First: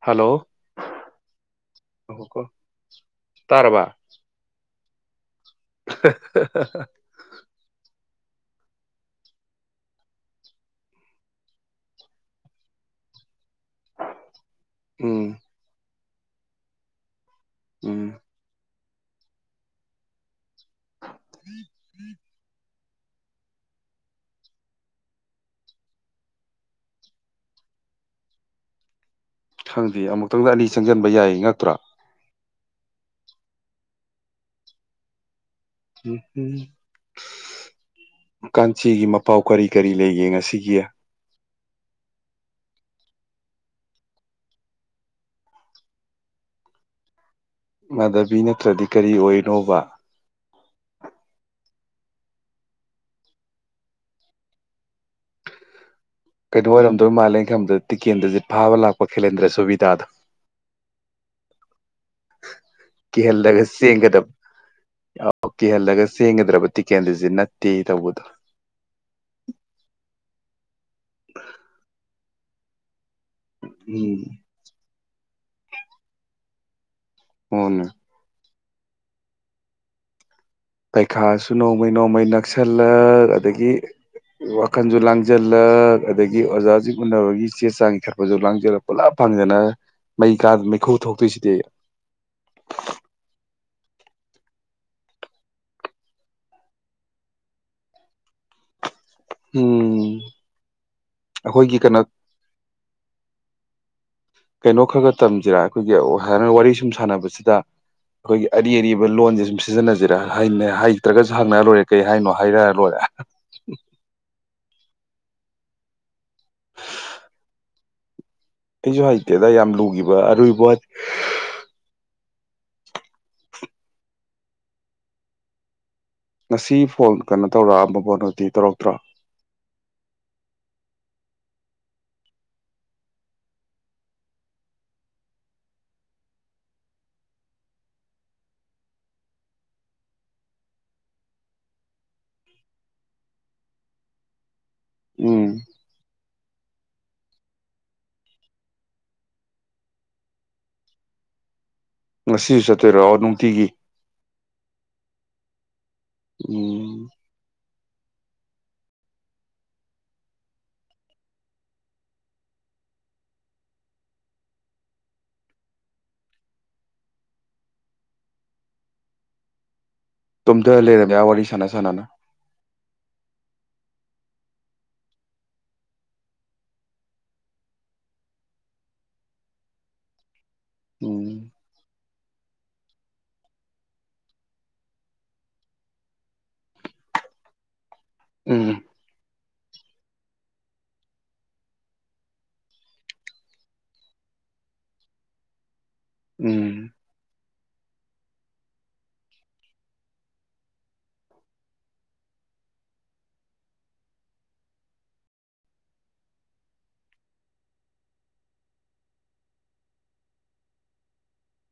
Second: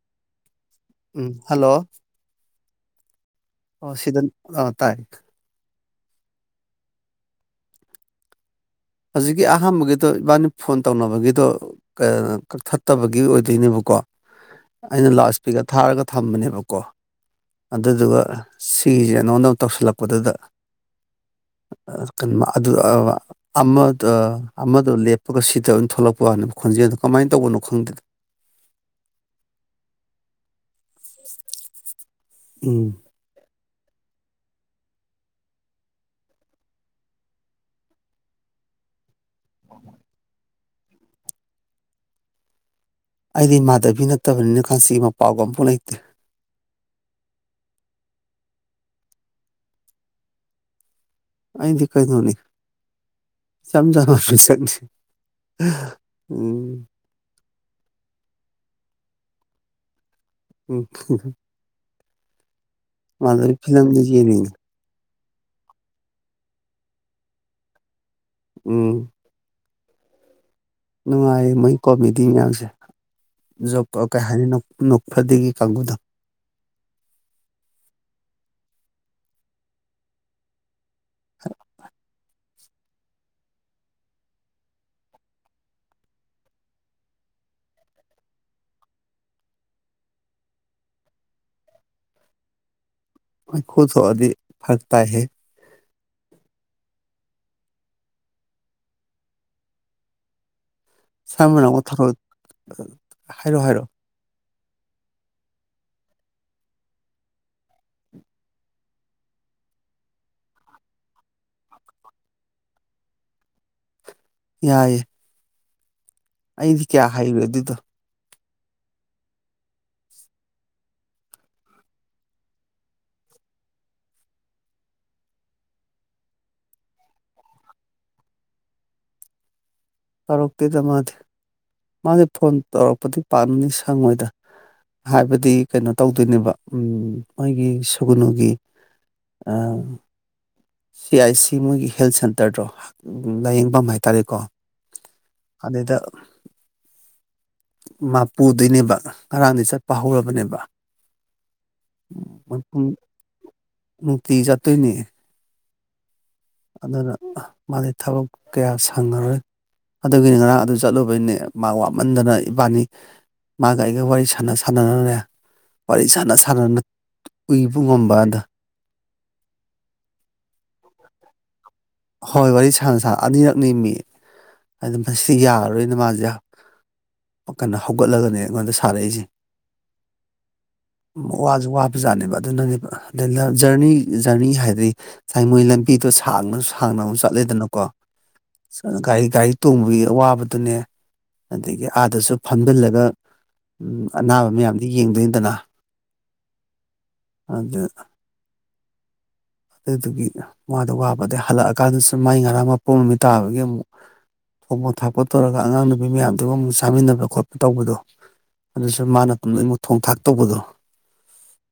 hello um hello [inaudible] ꯑꯣ ꯁꯤꯗꯟ ꯑ ꯇꯥꯏ [inaudible] ꯍꯧꯖꯤꯛꯀꯤ ꯑꯍꯥꯟꯕꯒꯤꯗꯣ ꯏꯕꯥꯅꯤ ꯐꯣꯟ ꯇꯧꯅꯕꯒꯤꯗꯣ ꯀꯛꯊꯠꯇꯕꯒꯤ ꯑꯣꯏꯗ ꯑꯗꯨꯏꯅꯦꯕꯀꯣ ꯑꯩꯅ ꯂꯥꯎꯁ ꯎꯝ ꯏꯁꯄꯤꯀꯔ ꯊꯥꯔꯒ ꯊꯝꯕꯅꯦꯕꯀꯣ ꯎꯝ ꯑꯗꯨꯗꯨꯒ ꯐꯁꯦ ꯅꯉꯣꯟꯗ ꯑꯃ ꯇꯧꯁꯤꯜꯂꯛꯄꯗꯨꯗ ꯀ ꯑꯗꯨ ꯑ ꯑꯃꯗ ꯑꯃꯗ ꯂꯦꯞꯄꯒ ꯁꯤꯗ ꯑꯣꯏꯅ ꯊꯣꯛꯂꯛꯄ ꯋꯥꯅꯤꯗ ꯈꯣꯟꯖꯦꯜꯗ ꯀꯃꯥꯏꯅ ꯇꯧꯕꯅꯣ ꯈꯪꯗꯦꯗ ꯈꯪꯗꯦ ꯑꯃꯨꯛꯇꯪꯗ ꯑꯅꯤ ꯆꯪꯁꯤꯟꯕ ꯌꯥꯏꯌꯦ ꯉꯛꯇ꯭ꯔꯥ ꯎꯝ ꯎꯝꯝ ꯀꯥꯟꯆꯤꯒꯤ ꯄꯥꯎ ꯀꯔꯤ ꯀꯔꯤ ꯂꯩꯒꯦ ꯉꯁꯤꯒꯤ ꯌꯦ ꯑꯩꯗꯤ ꯏꯃꯥꯙꯕꯤ ꯅꯠꯇꯕꯅꯤꯅ ꯈꯟꯁꯤ ꯃꯄꯥꯎꯒ ꯑꯃꯝꯐꯨ ꯂꯩꯇꯦ ꯃꯥꯙꯕꯤ ꯅꯠꯇ꯭ꯔꯗꯤ ꯀꯔꯤ ꯑꯣꯏꯅꯣꯕ ꯀꯩꯗꯤ ꯀꯥꯏꯅꯍꯅꯤ ꯁꯖ ꯑꯃ ꯐꯤꯜꯁꯅꯤ ꯀꯩꯅꯣ ꯑꯣꯏꯔꯝꯗꯣꯏ ꯃꯥꯜꯂꯦꯅ ꯈꯪꯕꯗ ꯇꯤꯀꯦꯟꯗꯁꯦ ꯐꯥꯕ ꯂꯥꯛꯄ ꯋꯥꯈꯜꯦꯟꯗ꯭ꯔꯦ ꯁꯨꯕꯤꯤꯗꯥ ꯑꯗꯨ ꯎꯝ ꯃꯥꯗꯕꯤ ꯐꯤꯂꯝꯗꯨꯖꯤꯅꯤꯅꯤ ꯑꯣ ꯀꯤꯍꯜꯂꯒ ꯆꯦꯡꯒꯗ꯭ꯔꯕ ꯇꯤꯛꯀꯦꯟꯗꯨꯁ ꯅꯠꯇꯦ ꯇꯧꯕꯗꯣ ꯎ ꯅꯨꯡꯉꯥꯏꯌꯦ ꯃꯣꯏ ꯀꯣꯃꯦꯗꯤ ꯃꯌꯥꯝꯁꯦ ꯣ ꯎꯝ ꯀꯍꯅꯤ ꯅ ꯅ ꯐꯗꯤꯒꯤ ꯀꯥꯡꯕꯨꯗ ꯍꯅꯦ ꯄꯩꯈꯥꯁꯨ ꯅꯣꯡꯃꯩ ꯅꯣꯡꯃꯩꯅ ꯇꯛꯁꯜꯂꯛ ꯑꯗꯒꯤ ꯋꯥꯈꯜꯁꯨ ꯂꯥꯡꯁꯤꯜꯂꯛ ꯑꯗꯒꯤ ꯑꯣꯖꯥꯁꯤꯡ ꯎꯅꯕꯒꯤ ꯆꯦ ꯆꯥꯡ ꯏꯈꯠꯄꯁꯨ ꯂꯥꯡꯁꯤꯜꯂꯛ ꯄꯨꯂꯞ ꯐꯪꯗꯅ ꯃꯩ ꯀꯥ ꯃꯩꯈꯨ ꯊꯣꯛꯇꯣꯏꯁꯤꯗꯤ ꯈꯨꯨꯠꯣꯗꯤ ꯐꯔ ꯇ ꯍꯦ ꯎꯝ ꯁꯝꯅ ꯑꯩꯈꯣꯏꯒꯤ ꯀꯩꯅꯣ ꯀꯣꯊꯔꯣ ꯍꯥꯏꯔꯛꯑꯣ ꯍꯥꯏꯔꯛꯑꯣ ꯀꯩꯅꯣ ꯈꯔ ꯈꯔ ꯇꯝꯁꯤꯔꯥ ꯑꯩꯈꯣꯏꯒꯤꯥ ꯋꯥꯔꯤ ꯁꯨꯝ ꯁꯥꯟꯅꯕꯁꯤꯗ ꯑꯩꯈꯣꯏꯒꯤ ꯑꯔꯤ ꯑꯔꯤꯕ ꯂꯣꯟꯁꯦ ꯁꯨꯝ ꯁꯤꯖꯤꯟꯅꯁꯤꯔ ꯍꯩꯇ꯭ꯔꯒꯁꯨ ꯍꯪꯅꯔ ꯂꯣꯏꯔꯦ ꯀꯩ ꯍꯥꯏꯅꯣ ꯍꯥꯏꯔ ꯂꯣꯏꯔꯦ ꯌꯥꯏꯦ ꯑꯩꯗꯤ ꯀꯌꯥ ꯍꯥꯏꯔꯦ ꯑꯗꯨꯗꯣ ꯀꯩꯁꯨ ꯍꯩꯇꯦꯗ ꯌꯥꯝ ꯂꯨꯈꯤꯕ ꯑꯔꯣꯏꯕ ꯉꯁꯤ ꯐꯣꯟ ꯀꯩꯅꯣ ꯇꯧꯔꯛꯑꯕꯕꯣꯅꯣꯗꯤ ꯇꯧꯔꯛꯇ꯭ꯔꯥ ꯇꯧꯔꯛꯇꯦꯗ ꯃꯥꯗꯤ ꯃꯥꯗꯤ ꯐꯣꯟ ꯇꯧꯔꯛꯄꯗꯤ ꯄꯥꯝꯅꯤ ꯁꯪꯉꯣꯏꯗ ꯍꯥꯏꯕꯗꯤ ꯀꯩꯅꯣ ꯇꯧꯗꯣꯏꯅꯦꯕ ꯃꯣꯏꯒꯤ ꯁꯨꯒꯨꯅꯨꯒꯤ ꯁꯤ ꯑꯥꯏ ꯁꯤ ꯃꯣꯏꯒꯤ ꯍꯦꯜꯠ ꯁꯦꯟꯇꯔꯗꯣ ꯂꯥꯏꯌꯦꯡꯐꯝ ꯍꯥꯏꯇꯥꯔꯦꯀꯣ ꯎꯝ ꯑꯗꯗ ꯃꯥꯄꯨꯗꯣꯏꯅꯦꯕ ꯉꯔꯥꯡꯗꯤꯩ ꯆꯠꯄ ꯍꯧꯔꯕꯅꯦꯕ ꯃ ꯉꯁꯤꯁꯨ ꯄꯨꯡ ꯆꯠꯇꯣꯏꯔꯣ ꯅꯨꯡꯇꯤꯒꯤ ꯅꯨꯡꯇꯤ ꯆꯠꯇꯣꯏꯅꯦ ꯎꯝ ꯑꯗꯨꯅ ꯃꯥꯗꯤ ꯊꯕꯛ ꯀꯌꯥ ꯁꯪꯉꯔꯣꯏ ꯑꯗꯨꯒꯤꯅꯤ ꯉꯔꯥꯡ ꯑꯗꯨ ꯆꯠꯂꯨꯕꯩꯅꯦ ꯃꯥ ꯋꯥꯃꯟꯗꯅ ꯏꯕꯥꯅꯤ ꯃꯥꯒ ꯑꯩꯒ ꯋꯥꯔꯤ ꯁꯥꯟꯅ ꯁꯥꯟꯅꯔꯨꯔꯦ ꯋꯥꯔꯤ ꯁꯥꯟꯅ ꯁꯥꯟꯅꯅ ꯎꯏꯕ ꯉꯝꯕ ꯑꯗ ꯇꯣꯝꯇ ꯂꯩꯔꯝꯃꯤꯌꯥ ꯋꯥꯔꯤ ꯁꯥꯟꯅ ꯁꯥꯟꯅꯕ ꯍꯣꯏ ꯋꯥꯔꯤ ꯁꯥꯅ ꯑꯅꯤꯔꯛꯅꯤ ꯃꯤ ꯑꯗꯨꯗꯤ ꯃꯁꯤꯗꯤ ꯌꯥꯔꯔꯣꯏꯅ ꯃꯥꯁꯦ ꯀꯩꯅꯣ ꯍꯧꯒꯠꯂꯒꯅꯦ ꯑꯩꯉꯣꯟꯗ ꯁꯥꯔꯛꯏꯁꯦ ꯎꯝ ꯋꯥꯁꯨ ꯋꯥꯕꯖꯥꯠꯅꯦꯕ ꯑꯗꯨꯅꯅꯦꯕ ꯖꯔꯅꯤ ꯖꯔꯅꯤ ꯍꯥꯏꯗꯤ ꯉꯁꯥꯏ ꯃꯣꯏ ꯂꯝꯕꯤꯗꯣ ꯁꯥꯡꯅ ꯊꯥꯡꯅ ꯑꯃ ꯆꯠꯂꯦꯗꯅꯀꯣ ꯎꯝ ꯆ ꯅ ꯈꯥꯏ ꯒꯥꯔꯤ ꯇꯣꯡꯕꯒꯤ ꯑꯋꯥꯕꯗꯨꯅꯦ ꯑꯗꯒꯤ ꯑꯥꯗꯁꯨ ꯐꯝꯖꯤꯜꯂꯒ ꯎꯝ ꯑꯅꯥꯕ ꯃꯌꯥꯝꯗꯨ ꯌꯦꯡꯗꯣꯏꯅꯤꯗꯅ ꯎꯝ ꯑꯗ ꯑꯗꯨꯗꯨꯒꯤ ꯃꯥꯗꫭ ꯋꯥꯕ ꯑꯗꯩ ꯍꯜꯂꯛꯑꯀꯥꯟꯗꯁꯨ ꯃꯥꯏ ꯉꯔꯥꯡ ꯃꯄꯣꯛ ꯅꯨꯃꯤꯠ ꯇꯥꯕꯒꯤ ꯑꯃꯨꯛ ꯊꯣꯡꯕ ꯊꯥꯛꯄ ꯇꯧꯔꯒ ꯑꯉꯥꯡ ꯅꯨꯕꯤ ꯃꯌꯥꯝꯗꯨꯒ ꯑꯃꯨꯛ ꯆꯥꯃꯤꯟꯅꯕ ꯈꯣꯠꯄ ꯇꯧꯕꯗꯣ ꯑꯗꯨꯁꯨ ꯃꯥꯅ ꯑꯗꯨꯝ [unintelligible] ꯊꯣꯡ ꯊꯥꯛ ꯇꯧꯕꯗꯣ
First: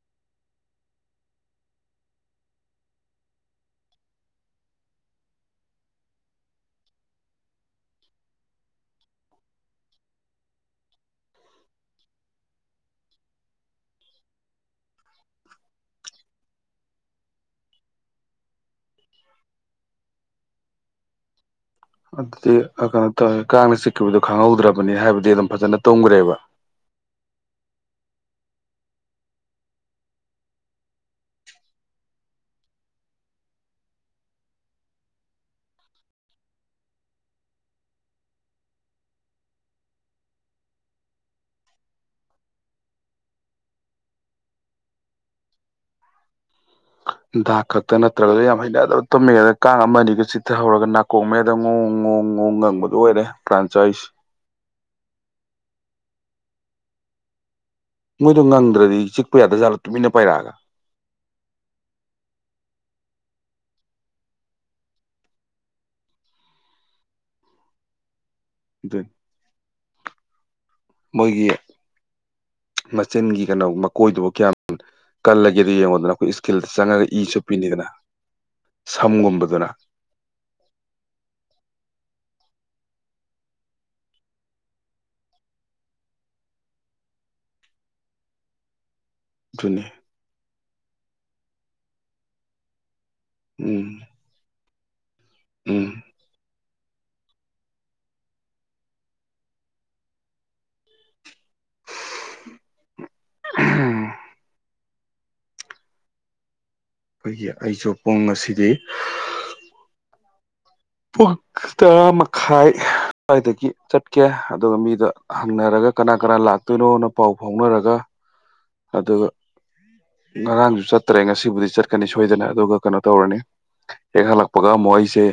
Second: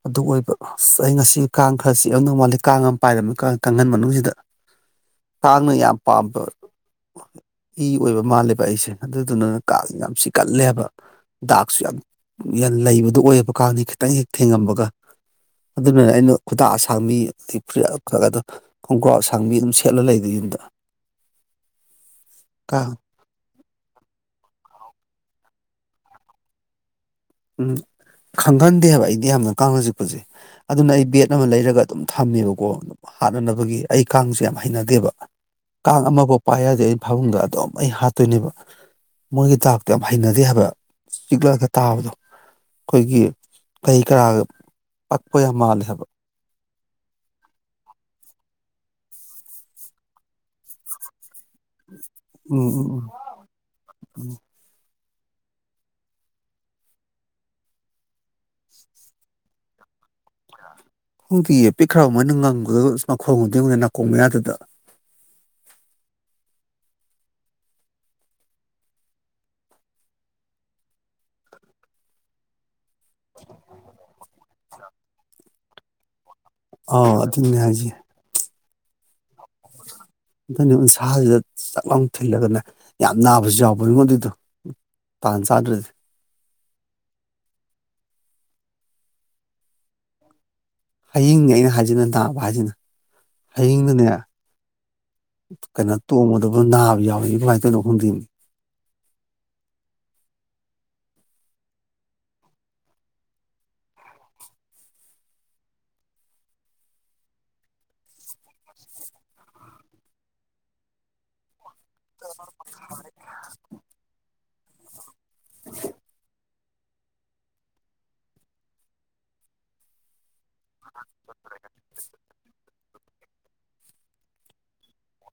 ꯑꯗꯨ ꯑꯣꯏꯕ ꯑꯁ ꯑꯩ ꯉꯁꯤ ꯀꯥꯡ ꯈꯔ ꯆꯤꯛꯑꯝ ꯗꯧ ꯃꯥꯜꯂꯤ ꯀꯥꯡ ꯑꯃ ꯄꯥꯏꯔꯝꯃꯤ ꯀꯥꯡ ꯀꯥꯡꯈꯟ ꯃꯅꯨꯡꯁꯤꯗ ꯀꯥꯡꯅ ꯌꯥꯝ ꯄꯥꯝꯕ ꯏ ꯑꯣꯏꯕ ꯃꯥꯜꯂꯦꯕ ꯑꯩꯁꯦ ꯑꯗꯨꯗꯨꯅ ꯀꯥꯡ ꯌꯥꯝ ꯆꯤꯛꯀꯜꯂꯦꯕ ꯗꯥꯛꯁꯨ ꯌꯥꯝ ꯌꯥꯝ ꯂꯩꯕꯗꯣ ꯑꯣꯏꯌꯦꯕ ꯀꯥꯡꯅ ꯈꯤꯇꯪ ꯍꯦꯛ ꯊꯦꯡꯉꯝꯃꯕꯒ ꯑꯗꯨꯅ ꯑꯩꯅ ꯈꯨꯗꯥꯡ ꯑꯁꯥꯡꯕꯤ ꯗꯤ [unintelligible] ꯈꯣꯡꯒ꯭ꯔꯥꯎ ꯑꯁꯥꯡꯕꯤ ꯑꯗꯨꯝ ꯁꯦꯠꯂ ꯂꯩꯗꫭ ꯌꯨꯝꯗ ꯑꯗꯨꯗꯤ ꯑ ꯀꯥꯡ ꯀꯩꯅꯣ ꯇꯥꯏ ꯀꯥꯡꯅ ꯆꯤꯛꯈꯤꯕꯗꯣ ꯈꯪꯍꯧꯗ꯭ꯔꯕꯅꯤ ꯍꯥꯏꯕ ꯗꯤ ꯑꯗꯨꯝ ꯐꯖꯅ ꯇꯨꯝꯒ꯭ꯔꯦꯕ ꯎꯝ ꯈꯪꯒꯟꯗꯦ ꯍꯥꯏꯕ ꯑꯩꯗꯤ ꯌꯥꯝꯅ ꯀꯥꯡꯅ ꯆꯤꯛꯄꯁꯦ ꯑꯗꯨꯅ ꯑꯩ ꯕꯦꯠ ꯑꯃ ꯂꯩꯔꯒ ꯑꯗꯨꯝ ꯊꯝꯃꯦꯕꯀꯣ ꯍꯥꯠꯅꯅꯕꯒꯤ ꯑꯩ ꯀꯥꯡꯁꯦ ꯌꯥꯝ ꯍꯩꯅꯗꯦꯕ ꯀꯥꯡ ꯑꯃ ꯕꯧ ꯄꯥꯏ ꯌꯥꯗꯦ ꯑꯩꯅ ꯐꯥꯃꯨꯡꯗ ꯑꯗꯨꯝ ꯑꯩ ꯍꯥꯠꯇꯣꯏꯅꯦꯕ ꯃꯣꯏꯒꯤ ꯗꯥꯛꯇꯣ ꯌꯥꯝ ꯍꯩꯅꯗꯦ ꯍꯥꯏꯕ ꯆꯤꯛꯂꯛꯑꯒ ꯇꯥꯕꯗꯣ ꯑꯩꯈꯣꯏꯒꯤ ꯀꯩ ꯀꯔꯥꯒ ꯄꯛꯄ ꯌꯥꯝ ꯃꯥꯜꯂꯦ ꯍꯥꯏꯕ ꯗꯥꯛ ꯈꯛꯇ ꯅꯠꯇ꯭ꯔꯒꯁꯨ ꯌꯥꯝ ꯍꯩꯅꯗꯕ ꯇꯨꯝꯃꯤꯉꯩꯗ ꯀꯥꯡ ꯑꯃ ꯑꯅꯤꯒ ꯆꯤꯊ ꯍꯧꯔꯒ ꯅꯥꯀꯣꯡ ꯃꯌꯥ ꯇ ꯉꯣꯡ ꯉꯣꯡ ꯉꯣꯡ ꯎꯝ ꯎꯝ ꯉꯪꯕꯗꯨ ꯎꯝ ꯑꫭꯏꯔꯦ ꯄ꯭ꯔꯥꯟ ꯆꯥꯛꯏꯁꯤ ꯃꯣꯏꯗꯣ ꯉꯪꯗ꯭ꯔꯗꯤ ꯆꯤꯛꯄ ꯌꯥꯗꯖꯥꯠꯂ ꯇꯨꯃꯤꯟꯅ ꯄꯥꯏꯔꯛꯑꯒ ꯈꯪꯗꯤꯌꯦ ꯄꯤꯛꯈ꯭ꯔꯕ ꯃꯣꯏꯅ ꯉꯪꯕꯗꯨꯂ ꯃꯈꯣꯛꯒꯗꯨ ꯌꯦꯡꯉꯨꯅꯦ ꯅꯥꯀꫭꯡ ꯃꯌꯥꯗꯨꯗ ꯅꯥꯀꯣꯡ ꯃꯌꯥꯗꯨꯗ ꯗꯨꯅꯤ ꯃꯣꯏꯒꯤ ꯃꯆꯤꯟꯒꯤ ꯀꯩꯅꯣ ꯃꯀꯣꯏꯗꯨꯕꯨ ꯀꯌꯥꯝ ꯀꯜꯂꯒꯦꯗꯨ ꯌꯦꯡꯉꯣꯗꯅ ꯑꯩꯈꯣꯏ ꯊꯤꯜꯗ ꯆꯪꯉꯒ ꯑꯥ ꯏ ꯑꯗꯨꯅꯦ ꯆꯨꯞꯄꯤꯅꯤꯗꯅ ꯍꯥꯏꯁꯦ ꯁꯝꯒꯨꯝꯕꯗꯨꯅ ꯊꯜꯂꯒꯅ ꯌꯥꯝ ꯅꯥꯕꯁꯨ ꯌꯥꯎꯕꯅꯤꯉꯣ ꯃꯗꯨꯗꯣ ꯇꯥꯟ ꯆꯥꯗ꯭ꯔꯗꯤ ꯑꯗꯨꯨꯅꯦ ꯍꯌꯤꯡꯅꯦ ꯑꯩꯅ ꯍꯥꯏꯖꯤꯅ ꯅꯥꯕ ꯍꯥꯏꯖꯤꯅ ꯎꯝ ꯍꯌꯤꯡꯗꯅꯦ ꯎꯝ ꯀꯩꯅꯣ ꯇꯣꯡꯕꯗꯨꯕꯨ ꯅꯥ ꯥꯂꯥꯎꯔꯛꯏꯕ ꯀꯃꯥꯏꯅ ꯇꫭꯏꯅꫭ ꯈꯪꯗꯦꯃꯤ ꯑꯍꯝ ꯑꯩꯈꯣꯏꯒꯤ ꯑꯩꯁꯨ ꯄꯨꯡ ꯑꯁꯤꯗꯤ ꯄꯨ ꯇꯔꯥ ꯃ ꯈꯥꯏ ꯑꯗꯨ꯭ꯋꯥꯏꯗꯒꯤ ꯆꯠꯀꯦ ꯑꯗꯨꯒ ꯃꯤꯗ ꯍꯪꯅꯔꯒ ꯀꯅꯥ ꯀꯅꯥ ꯂꯥꯛꯇꯣꯏꯅꯣꯅ ꯄꯥꯎ ꯐꯥꯎꯅꯔꯒ ꯑꯗꯨꯒ ꯉꯔꯥꯡꯁꯨ ꯆꯠ ꯇ꯭ꯔꯦ ꯉꯁꯤꯕꯨꯗꯤ ꯆꯠꯀꯅꯤ ꯁꯣꯏꯗꯅ ꯑꯗꯨꯒ ꯀꯩꯅꯣ ꯇꯧꯔꯅꯤ ꯍꯦꯛ ꯍꯜꯂꯛꯄꯒ ꯑꯃꯨꯛ ꯑꯩꯁꯦ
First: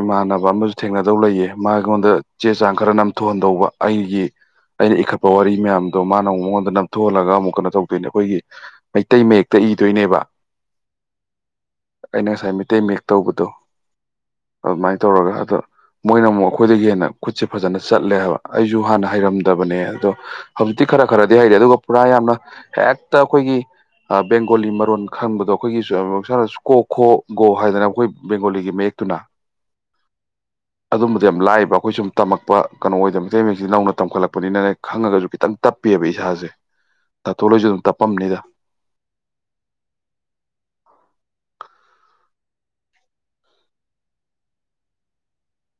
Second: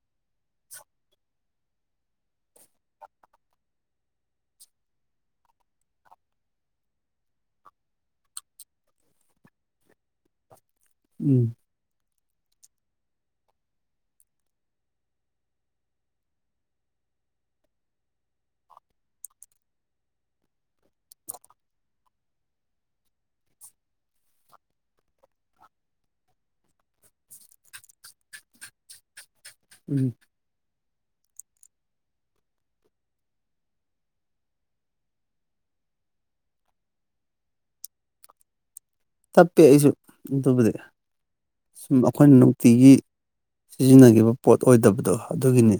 ꯏꯃꯥꯟꯅꯕ ꯑꯃꯁꯨ ꯊꯦꯡꯅꯗꯧ ꯂꯩꯌꯦ ꯃꯥ ꯑꯩꯉꯣꯟꯗ ꯆꯦ ꯆꯥꯡ ꯈꯔ ꯅꯝꯊꯣꯛꯍꯟꯗꯧꯕ ꯑꯩꯒꯤ ꯑꯩꯅ ꯏꯈꯠꯄ ꯋꯥꯔꯤ ꯃꯌꯥꯝꯗꯣ ꯃꯥꯅ ꯑꯃꯨꯛ ꯃꯉꯣꯟꯗ ꯅꯝꯊꯣꯛꯍꯜꯂꯒ ꯑꯃꯨꯛ ꯀ ꯇꯧꯗꯣꯏꯅꯦ ꯑꯩꯈꯣꯏꯒꯤ ꯃꯩꯇꯩ ꯃꯌꯦꯛꯇ ꯏꯗꯣꯏꯅꯦꯕ ꯎꯝ ꯑꯩꯅ ꯉꯁꯥꯏ ꯃꯩꯇꯩ ꯃꯌꯦꯛ ꯇꯧꯕꯗꯣ ꯑꯗꯨꯃꯥꯏꯅ ꯇꯧꯔꯒ ꯑꯗ ꯃꯣꯏꯅ ꯑꯃꯨꯛ ꯑꯩꯈꯣꯏꯗꯒꯤ ꯍꯦꯟꯅ ꯈꯨꯠꯁꯦ ꯐꯖꯅ ꯆꯠꯂꯦ ꯍꯥꯏꯕ ꯑꯩꯁꯨ ꯍꯥꯟꯅ ꯍꯩꯔꯝꯗꯕꯅꯦ ꯑꯗꯣ ꯍꯧꯖꯤꯛꯇꯤ ꯈꯔ ꯈꯔꯗꯤ ꯍꯩꯔꯦ ꯑꯗꯨꯒ ꯄꯨꯔꯥ ꯌꯥꯝꯅ ꯍꯦꯛꯇ ꯑꯩꯈꯣꯏꯒꯤ ꯕꯦꯡꯒꯣꯂꯤ ꯃꯔꯣꯟ ꯈꯪꯕꯗꯣ [unintelligible] ꯑꯩꯈꯣꯏꯒꯤ ꯁ ꯀꯣ ꯈꯣ ꯒꯣ ꯍꯥꯏꯗꯅ ꯑꯩꯈꯣꯏ ꯕꯦꯡꯒꯣꯂꯤꯒꯤ ꯃꯌꯦꯛꯇꯨꯅ ꯎꯝ ꯑꯗꯨꯝꯕꯗꯤ ꯌꯥꯝ ꯂꯥꯏꯕ ꯑꯩꯈꯣꯏ ꯁꯨꯝ ꯇꯝꯃꯛꯄ ꯀꯩꯅꯣ ꯑꯣꯏꯗꯅ ꯃꯩꯇꯩ ꯁꯌꯦꯛ ꯁꯤꯗꯤ ꯅꯧꯅ ꯇꯝꯈꯠꯂꯛꯄꯅꯤꯅꯅꯦ ꯈꯪꯉꯒꯁꯨ ꯈꯤꯇꯪ ꯇꯞꯄꯦꯕ ꯏꯁꯥꯁꯦ ꯊꯣꯜ ꯍꫭꯏꯁꯨ ꯑꯗꯨꯝ ꯇꯞꯄꯝꯅꯤꯗ ꯇꯞꯄꯦ ꯑꯩꯁꯨ ꯑꯗꯨꯕꯨꯗꯤ ꯁꯨꯝ ꯑꯩꯈꯣꯏꯅ ꯅꯨꯡꯇꯤꯒꯤ ꯁꯤꯖꯤꯟꯅꯈꯤꯕ ꯄꯣꯠ ꯑꯣꯏꯗꯕꯗꯣ ꯑꯗꯨꯒꯤꯅꯤ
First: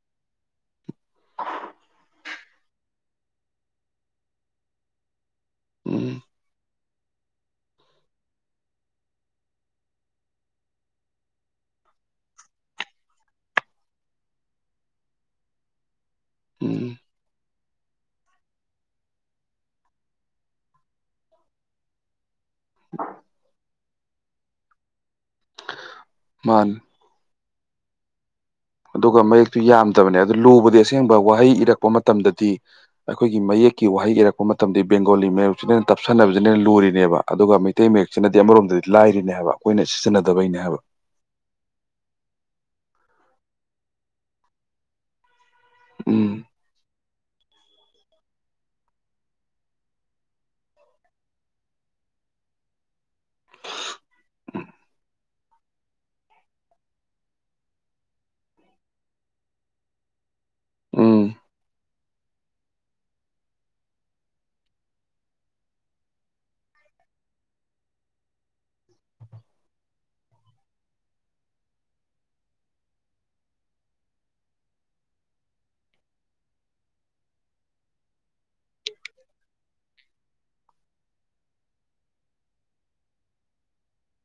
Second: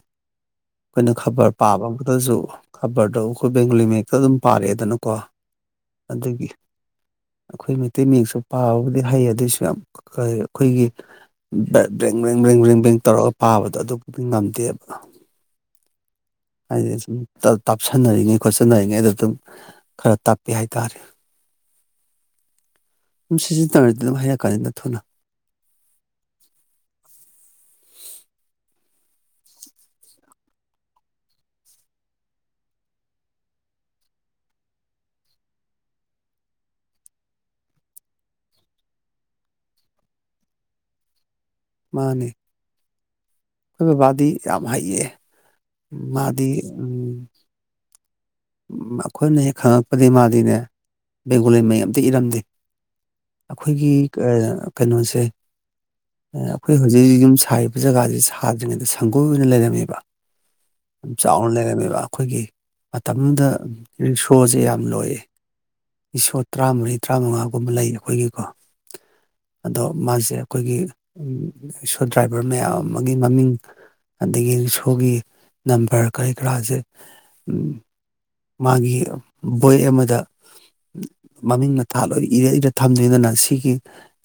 ꯑꯩꯈꯣꯏꯅ ꯈꯕꯔ ꯄꯥꯕ ꯑꯃꯗꯁꯨ ꯈꯕꯔꯗꯣ ꯑꯩꯈꯣꯏ ꯕꯦꯡꯒꯂꯤ ꯃꯦꯛꯇ ꯑꯗꯨꯝ ꯄꯥꯔꯛꯑꯦꯗꯅꯀꯣ ꯎꯝ ꯑꯗꯒꯤ ꯑꯩꯈꯣꯏ ꯃ ꯑꯇꯩ ꯃꯤꯌꯦꯛꯁꯨ ꯄꯥꯕꯕꯨꯗꯤ ꯍꯩ ꯑꯗꯨꯑꯣꯏꯁꯨ ꯌꯥꯝ ꯀ ꯑꯩꯈꯣꯏꯒꯤ ꯕꯦꯡ ꯕꯦꯡ ꯕ꯭ꯔꯦꯡ ꯕꯦꯡ ꯕ꯭ꯔꯦꯡ ꯇꯧꯔꯒ ꯄꯥꯕꯗꯣ ꯑꯗꯨꯕꯨꯗꯤ ꯉꯝꯗꯦꯕ ꯍꯥꯏ ꯎꯝ ꯇꯥꯞꯁꯟꯅꯔꯤꯉꯩ ꯈꯣꯠꯆꯟꯅꯔꯤꯉꯩ ꯑꯗꯨꯗ ꯑꯗꯨꯝ ꯈꯔ ꯇꯥꯛꯄꯤ ꯍꯥꯏ ꯔꯦ ꯑꯗꯨꯝ ꯁꯤꯖꯤꯟꯅ ꯇꯧꯔꯗꯅ ꯀꯅꯤ ꯅ ꯊꯅ ꯃꯥꯜ ꯑꯗꯨꯒ ꯃꯌꯦꯛꯇꯨ ꯌꯥꯝꯗꯕꯅꯦ ꯑꯗꯨ ꯂꯨꯕꯗꯤ ꯑꯁꯦꯡꯕ ꯋꯥꯍꯩ ꯏꯔꯛꯄ ꯃꯇꯝꯗꯗꯤ ꯑꯩꯈꯣꯏꯒꯤ ꯃꯌꯦꯛꯀꯤ ꯋꯥꯍꯩ ꯏꯔꯛꯄ ꯃꯇꯝꯗ ꯕꯦꯡꯒꯣꯂꯤ ꯃꯌꯦꯛꯁꯤꯅꯦ ꯇꯞꯁꯟꯅꯅꯕꯁꯤꯅꯅ ꯂꯨꯔꯤꯅꯦꯕ ꯑꯗꯨꯒ ꯃꯩꯇꯩ ꯃꯌꯦꯛꯁꯤꯅꯗꯤ ꯑꯃꯔꯣꯝꯗꯗꯤ ꯂꯥꯏꯔꯤꯅꯦ ꯍꯥꯏꯕ ꯑꯩꯈꯣꯏꯅ ꯁꯤꯖꯤꯟꯅꯗꯕꯩꯅꯦ ꯍꯥꯏꯕ ꯃꯥꯅꯦ ꯑꯩꯣꯏ ꯕꯕꯥꯗꯤ ꯌꯥꯝ ꯍꯩꯌꯦ ꯎꯝ ꯃꯥꯗꯤ ꯎꯝ ꯑꯩꯈꯣꯏꯅ ꯍꯦꯛ ꯈꯪꯉꯛꯄꯗꯒꯤꯩ ꯃꯥꯗꯤꯅꯦ ꯕꯦꯡꯒꯣꯂꯤ ꯃꯩ ꯑꯇ ꯏꯔꯝꯗꯦ ꯑꯩꯈꯣꯏꯒꯤ ꯀꯩꯅꯣꯁꯦ ꯑꯩꯈꯣꯏ ꯍꯧꯖꯤꯛ ꯍꯧꯖꯤꯛ ꯌꯨꯝ ꯁꯥꯔꯤꯕ ꯖꯒꯥꯁꯦ ꯁꯥꯗ꯭ꯔꯤꯉꯩꯗ ꯁꯪꯒꯣꯏ ꯑꯣꯏꯅ ꯂꯩꯔꯝꯃꯦꯕ ꯎꯝ ꯆꯥꯎ ꯂꯩꯔ ꯃꯕꯥ ꯑꯩꯈꯣꯏꯒꯤ ꯇꯥꯃꯣꯗ ꯔꯤꯛꯁꯣꯁꯦ ꯌꯥꯝ ꯂꯣꯏꯌꯦ ꯔꯤꯁꯣ ꯇꯔꯥꯃꯔꯤ ꯇꯔꯥꯃꯉꯥꯒꯨꯝꯕ ꯂꯩ ꯑꯩꯈꯣꯏꯒꯤꯀꯣ ꯑꯗꯣ ꯃꯥꯁꯦ ꯑꯩꯈꯣꯏꯒꯤ ꯔꯤꯛꯁꯣ ꯗ꯭ꯔꯥꯏꯚꯔ ꯃꯌꯥꯝ ꯑꯃꯒꯤ ꯃꯃꯤꯡ ꯑꯗꯒꯤ ꯔꯤꯛꯁꯣꯒꯤ ꯅꯝꯕꯔ ꯀꯔꯤ ꯀꯔꯥꯁꯦ ꯃꯥꯒꯤ ꯕꯣꯏ ꯑꯃꯗ ꯃꯃꯤꯡ ꯃꯊꯥ ꯂꯣꯏꯅ ꯏꯔ ꯏꯔ ꯊꯝꯗꯅꯤꯗꯅ ꯁꯤꯒꯤ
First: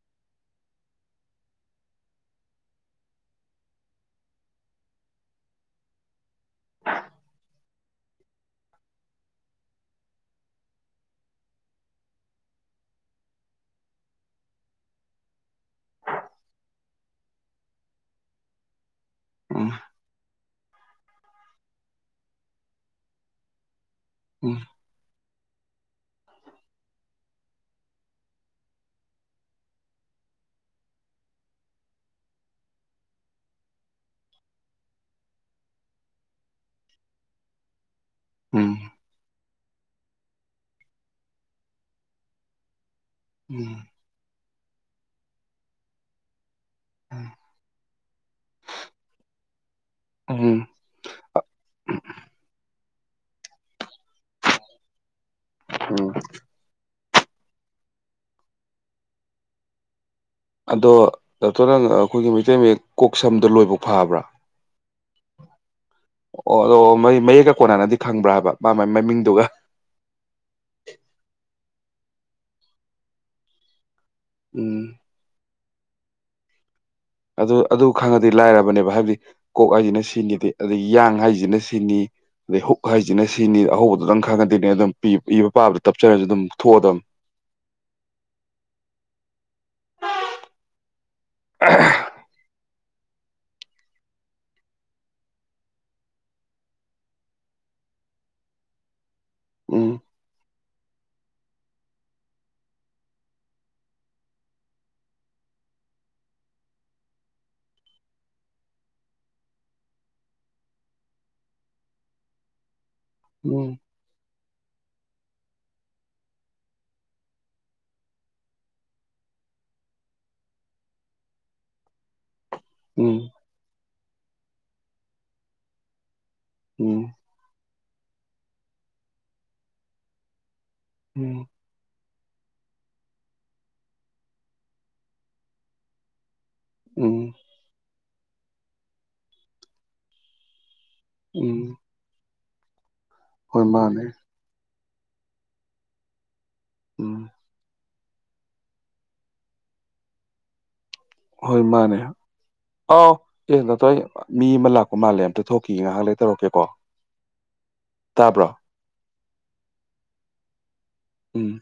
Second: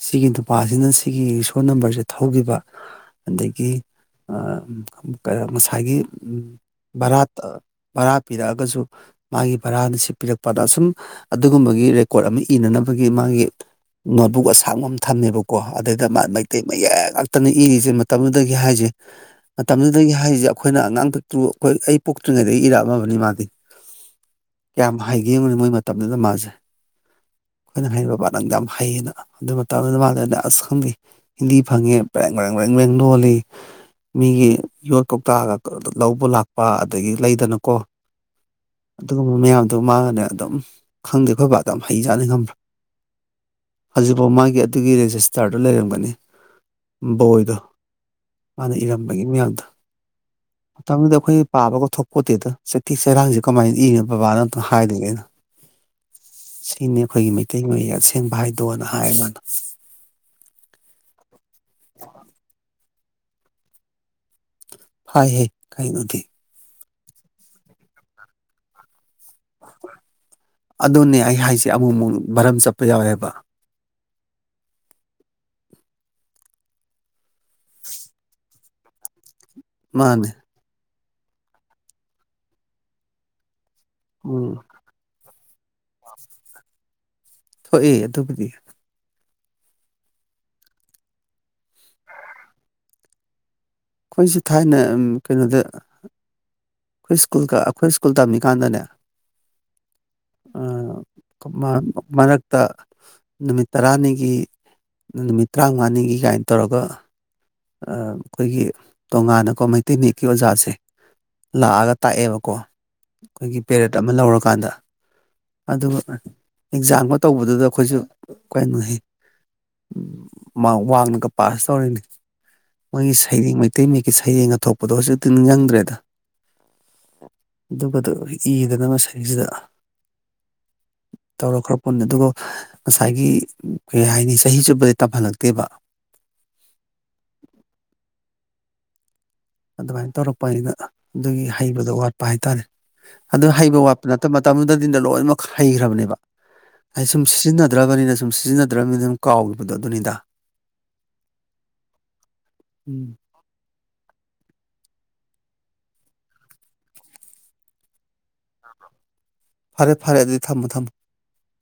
ꯁꯤꯒꯤ ꯅꯨꯄꯥꯁꯤꯅ ꯁꯤꯒꯤ ꯔꯤꯁꯣ ꯅꯝꯕꯔꯁꯦ ꯊꯧꯈꯤꯕ ꯑꯗꯒꯤ ꯉꯁꯥꯏꯒꯤ ꯎꯝ ꯔꯠ ꯄꯔꯠ ꯄꯤꯔꯛꯑꯒꯁꯨ ꯃꯥꯒꯤ ꯚꯔꯥꯅ ꯁꯤ ꯄꯤꯔꯛꯄꯗ ꯑꯁꯨꯝ ꯑꯗꯨꯒꯨꯝꯕꯒꯤ ꯔꯦꯀꯣꯔꯠ ꯑꯃ ꯏꯅꯅꯕꯒꯤ ꯃꯥꯒꯤ ꯅꯣꯠꯕꯨꯛ ꯑꯁꯥꯡꯕ ꯑꯃ ꯊꯝꯃꯦꯕꯀꯣ ꯑꯗꯨꯗꯩꯗ ꯃꯥ ꯃꯩꯇꯩ ꯃꯌꯦꯛ ꯉꯥꯛꯇꯅ ꯏꯔꯤꯁꯦ ꯃꯇꯝꯗꯨꯗꯒꯤ ꯍꯥꯏꯁꯦ ꯎꯝ ꯃꯇꯝꯗꯨꯗꯒꯤ ꯍꯥꯏꯖꯕ ꯑꯩꯈꯣꯏꯅ ꯑꯉꯥꯡꯊꯛꯇ꯭ꯔꯨ ꯑꯩꯈꯣꯏ ꯑꯩ ꯄꯣꯛꯇ꯭ꯔꯤꯉꯩꯗꯒꯤ ꯏꯔꯥꯛ ꯑꯕꯅꯤ ꯃꯥꯗꯤ ꯎꯝ ꯀꯌꯥꯝ ꯍꯥꯏꯒꯦ ꯃꯣꯏ ꯃꯇꯝꯗꯨꯗ ꯃꯥꯁꯦ ꯑꯩꯈꯣꯏꯅ ꯍꯥꯏꯔꯤꯕ ꯄꯠ ꯅꯪꯗ ꯌꯥꯝ ꯍꯩꯌꯦꯅ ꯑꯗꯨ ꯃꯇꯝꯗꯨꯗ ꯃꯥꯁ ꯑꯩꯅ ꯑꯁ ꯈꯪꯗꯦ ꯍꯤꯟꯗꯤ ꯐꯪꯉꯦ ꯄꯔꯦꯡ ꯔꯦꯡ ꯔꯦꯡ ꯔꯦꯡ ꯂꯣꯜꯂꯤ ꯃꯤꯒꯤ ꯌꯣꯠ ꯀꯧꯇꯥꯥꯛꯑꯒ ꯂꯧꯕ ꯂꯥꯛꯄ ꯑꯗꯒꯤ ꯂꯩꯗꯅ ꯀꯨ ꯑꯗꯨꯒꯨꯝꯕ ꯃꯌꯥꯝ ꯑꯗꯨ ꯃꯥꯅꯅꯦ ꯑꯗꯨꯝ ꯈꯪꯗꯦ ꯑꯩꯈꯣꯏ ꯄꯕꯥ ꯑꯗꯨꯝ ꯍꯩꯖꯥꯅꯤ ꯉꯝꯕ꯭ꯔꯥ ꯎꯝ ꯎꯝ ꯍꯧꯖꯤꯛꯐꯥꯎ ꯃꯥꯒꯤ ꯑꯗꯨꯒꯤ ꯔꯦꯖꯤꯁ ꯆꯥꯔꯗꯨꯣ ꯂꯩꯔꯝꯒꯅꯤ ꯕꯣꯏꯗꯣ ꯃꯥꯅ ꯏꯔꯝꯕꯒꯤ ꯃꯌꯥꯝꯗ ꯎꯝ ꯃꯇꯝ ꯃꯇꯝꯗꯨꯗꯤ ꯑꯩꯈꯣꯏ ꯄꯥꯕꯒꯣ ꯊꯛꯀꯣ ꯇꯦ ꯆꯊꯤ ꯆꯩꯔꯥꯡꯁꯦ ꯀꯃꯥꯏꯅ ꯏꯔꯤꯅꯣ ꯕꯕꯥꯅ ꯑꯝꯇꯪ ꯍꯥꯏꯗꯣꯏꯒꯦꯅ ꯎꯝ ꯁꯤꯅꯤ ꯑꯩꯈꯣꯏꯒꯤ ꯃꯩꯇꯩ ꯃꯌꯦꯛ ꯑꯁꯦꯡꯕ ꯍꯥꯏꯗꯣꯅ ꯍꯥꯏ ꯃꯥꯅ ꯑꯗꯣ ꯗꯥꯛꯇꯔ ꯅꯪ ꯑꯩꯈꯣꯏꯒꯤ ꯃꯩꯇꯩ ꯃꯌꯦꯛ ꯀꯣꯛ ꯁꯝꯗ ꯂꯣꯏꯕ ꯐꯕ꯭ꯔꯥ ꯍꯥꯏ ꯍꯦ ꯀꯥꯏ ꯅꯤ ꯃ ꯃꯌꯦꯛꯀ ꯀꯣꯟꯅꯅꯗꯤ ꯈꯪꯕ꯭ꯔꯥ ꯍꯥꯏꯕ ꯃꯥ ꯃꯥꯏ ꯃꯃꯤꯡꯗꯨꯒ ꯑꯗꯨꯅꯦ ꯑꯩ ꯍꯥꯏꯁꯦ ꯑꯃꯨꯛꯃꯨꯛ ꯃꯔꯝ ꯆꯠꯄ ꯌꯥꯎꯋꯦꯕ ꯎꯝ ꯑꯗꯨ ꯑꯗꯨ ꯈꯪꯉꯗꯤ ꯂꯥꯏꯔꯕꯅꯦꯕ ꯍꯥꯏꯕꯗꯤ ꯀꯣꯛ ꯍꯥꯏꯁꯤꯅ ꯃꯥꯅꯦ ꯁꯤꯈꯤꯗꯦ ꯑꯗꯒꯤ ꯌꯥꯌꯥꯡ ꯍꯥꯏꯁꯤꯅ ꯁꯤꯅꯤ ꯑꯗꯩ ꯍꯨꯛ ꯍꯥꯏꯁꯤꯅ ꯁꯤꯅꯤ ꯑꯍꯧꯕꯗꯨꯣ ꯑꯗꯨꯝ ꯎꯝ ꯈꯪꯉꯗꯗꯤꯅꯦ ꯑꯗꯨꯝ ꯄꯤ ꯏꯕ ꯄꯥꯕꯗ ꯇꯞꯆꯔꯁꯨ ꯑꯗꯨꯝ ꯊꯣꯛꯑꯗꯕ ꯊꯣꯛꯑ ꯑꯗꯨꯕꯨꯗꯤ [inaudible] ꯑꯩꯈꯣꯏꯁꯦ ꯊꯥꯏꯅ ꯀꯩꯅꯣꯗ ꯑꯩꯈꯣꯏ ꯁ꯭ꯀꯨꯜ ꯑꯩꯈꯣꯏ ꯁ꯭ꯀꯨꯜ ꯇꯝꯃꯤꯀꯥꯟꯗꯅꯦ ꯎꯝ ꯑꯝ ꯃꯔꯛꯇ ꯅꯨꯃꯤꯠ ꯇꯔꯥꯅꯤꯒꯤ ꯅꯨꯃꯤꯠ ꯇꯔꯥꯃꯉꯥꯅꯤꯒꯤ ꯀꯥꯏꯅ ꯇꯧꯔꯒ ꯑꯩꯈꯣꯏꯒꯤ ꯇꯣꯉꯥꯟꯅꯀꯣ ꯃꯩꯇꯩ ꯃꯌꯦꯛꯀꯤ ꯑꯣꯖꯥꯁꯦ ꯂꯥꯛꯑꯒ ꯇꯥꯛꯑꯦꯕꯀꯣ ꯑꯩꯈꯣꯏꯒꯤ ꯎꯝ ꯄꯦꯔꯦꯠ ꯑꯃ ꯂꯧꯔꯀꯥꯟꯗ ꯑꯗꯨꯒ ꯑꯦꯛꯖꯥꯝꯒ ꯇꯧꯕꯗꯨꯗ ꯑꯩꯈꯣꯏꯁꯨ ꯀꯩꯅꯣ ꯋꯥꯡꯉꯒ ꯄꯥꯁ ꯇꯧꯔꯤꯅꯤ ꯃꯣꯏꯒꯤ ꯎꯝ ꯁꯩꯔꯦꯡ ꯃꯩꯇꯩ ꯁꯌꯦꯦꯡ ꯑ ꯊꯣꯛꯄꯗꯣ ꯍꯧꯖꯤꯛꯇꯤ ꯅꯤꯡ ꯆꯪꯗ꯭ꯔꯦꯗ ꯎꯝ ꯑꯗꯨꯒꯗꯣ ꯏꯗꯅꯁꯁꯤꯗ ꯎꯝ ꯇꯧ ꯑꯗꯨꯒ ꯉꯁꯥꯏꯒꯤ ꯀꯩ ꯍꯥꯏꯅꯤ ꯆꯍꯤ ꯆꯨꯞꯄꯗꯤ ꯇꯝꯍꯜꯂꯛꯇꯦꯕ ꯎꯝ ꯑꯗꯨꯃꯥꯏꯅ ꯇꯧꯔꯛꯄ ꯑꯩꯅ ꯑꯗꯨꯒꯤ ꯎꯝ ꯍꯩꯕꯗ ꯋꯥꯠ ꯄ ꯍꯥꯏꯇꯥꯔꯦ ꯑꯗꯨ ꯍꯣꯏ ꯍꯩꯕ ꯃꯥꯅꯦ ꯋꯥꯠꯄ ꯅꯠꯇ ꯃꯇꯝꯗꯨꯗ ꯑꯗꯨꯗ ꯂꯣꯏꯅꯃꯛ ꯍꯩꯈ꯭ꯔꯕꯅꯦꯕ ꯎꯝ ꯑꯁꯨꯝ ꯁꯤꯖꯤꯟꯅꯗ꯭ꯔꯥꯕꯅꯤꯅ ꯁꯁꯨꯝ ꯁꯤꯖꯤꯟꯅꯗ꯭ꯔꯕꯅꯤꯅ ꯑꯗꯨꯝ ꯀꯥꯎꯈꯤꯕꯗꯣ ꯑꯗꯨꯅꯤꯗ ꯍꯣꯏ ꯃꯥꯅꯦ ꯎꯝ ꯑꯥꯎ ꯌꯦ ꯅꯇ ꯃꯤ ꯑꯃ ꯂꯥꯛꯄ ꯃꯥꯜꯂꯦ ꯑꯝꯇ ꯊꯣꯛꯈꯤꯒ ꯉꯥꯏꯍꯥꯛ ꯂꯩ ꯇꯧꯔꯛꯀꯦꯀꯣ ꯇꯥꯕ꯭ꯔꯣ ꯐꯔꯦ ꯐꯔꯦ ꯑꯗꯨꯗꯤ ꯊꯝꯃꯨ ꯊꯝꯃꯨ ꯎꯝ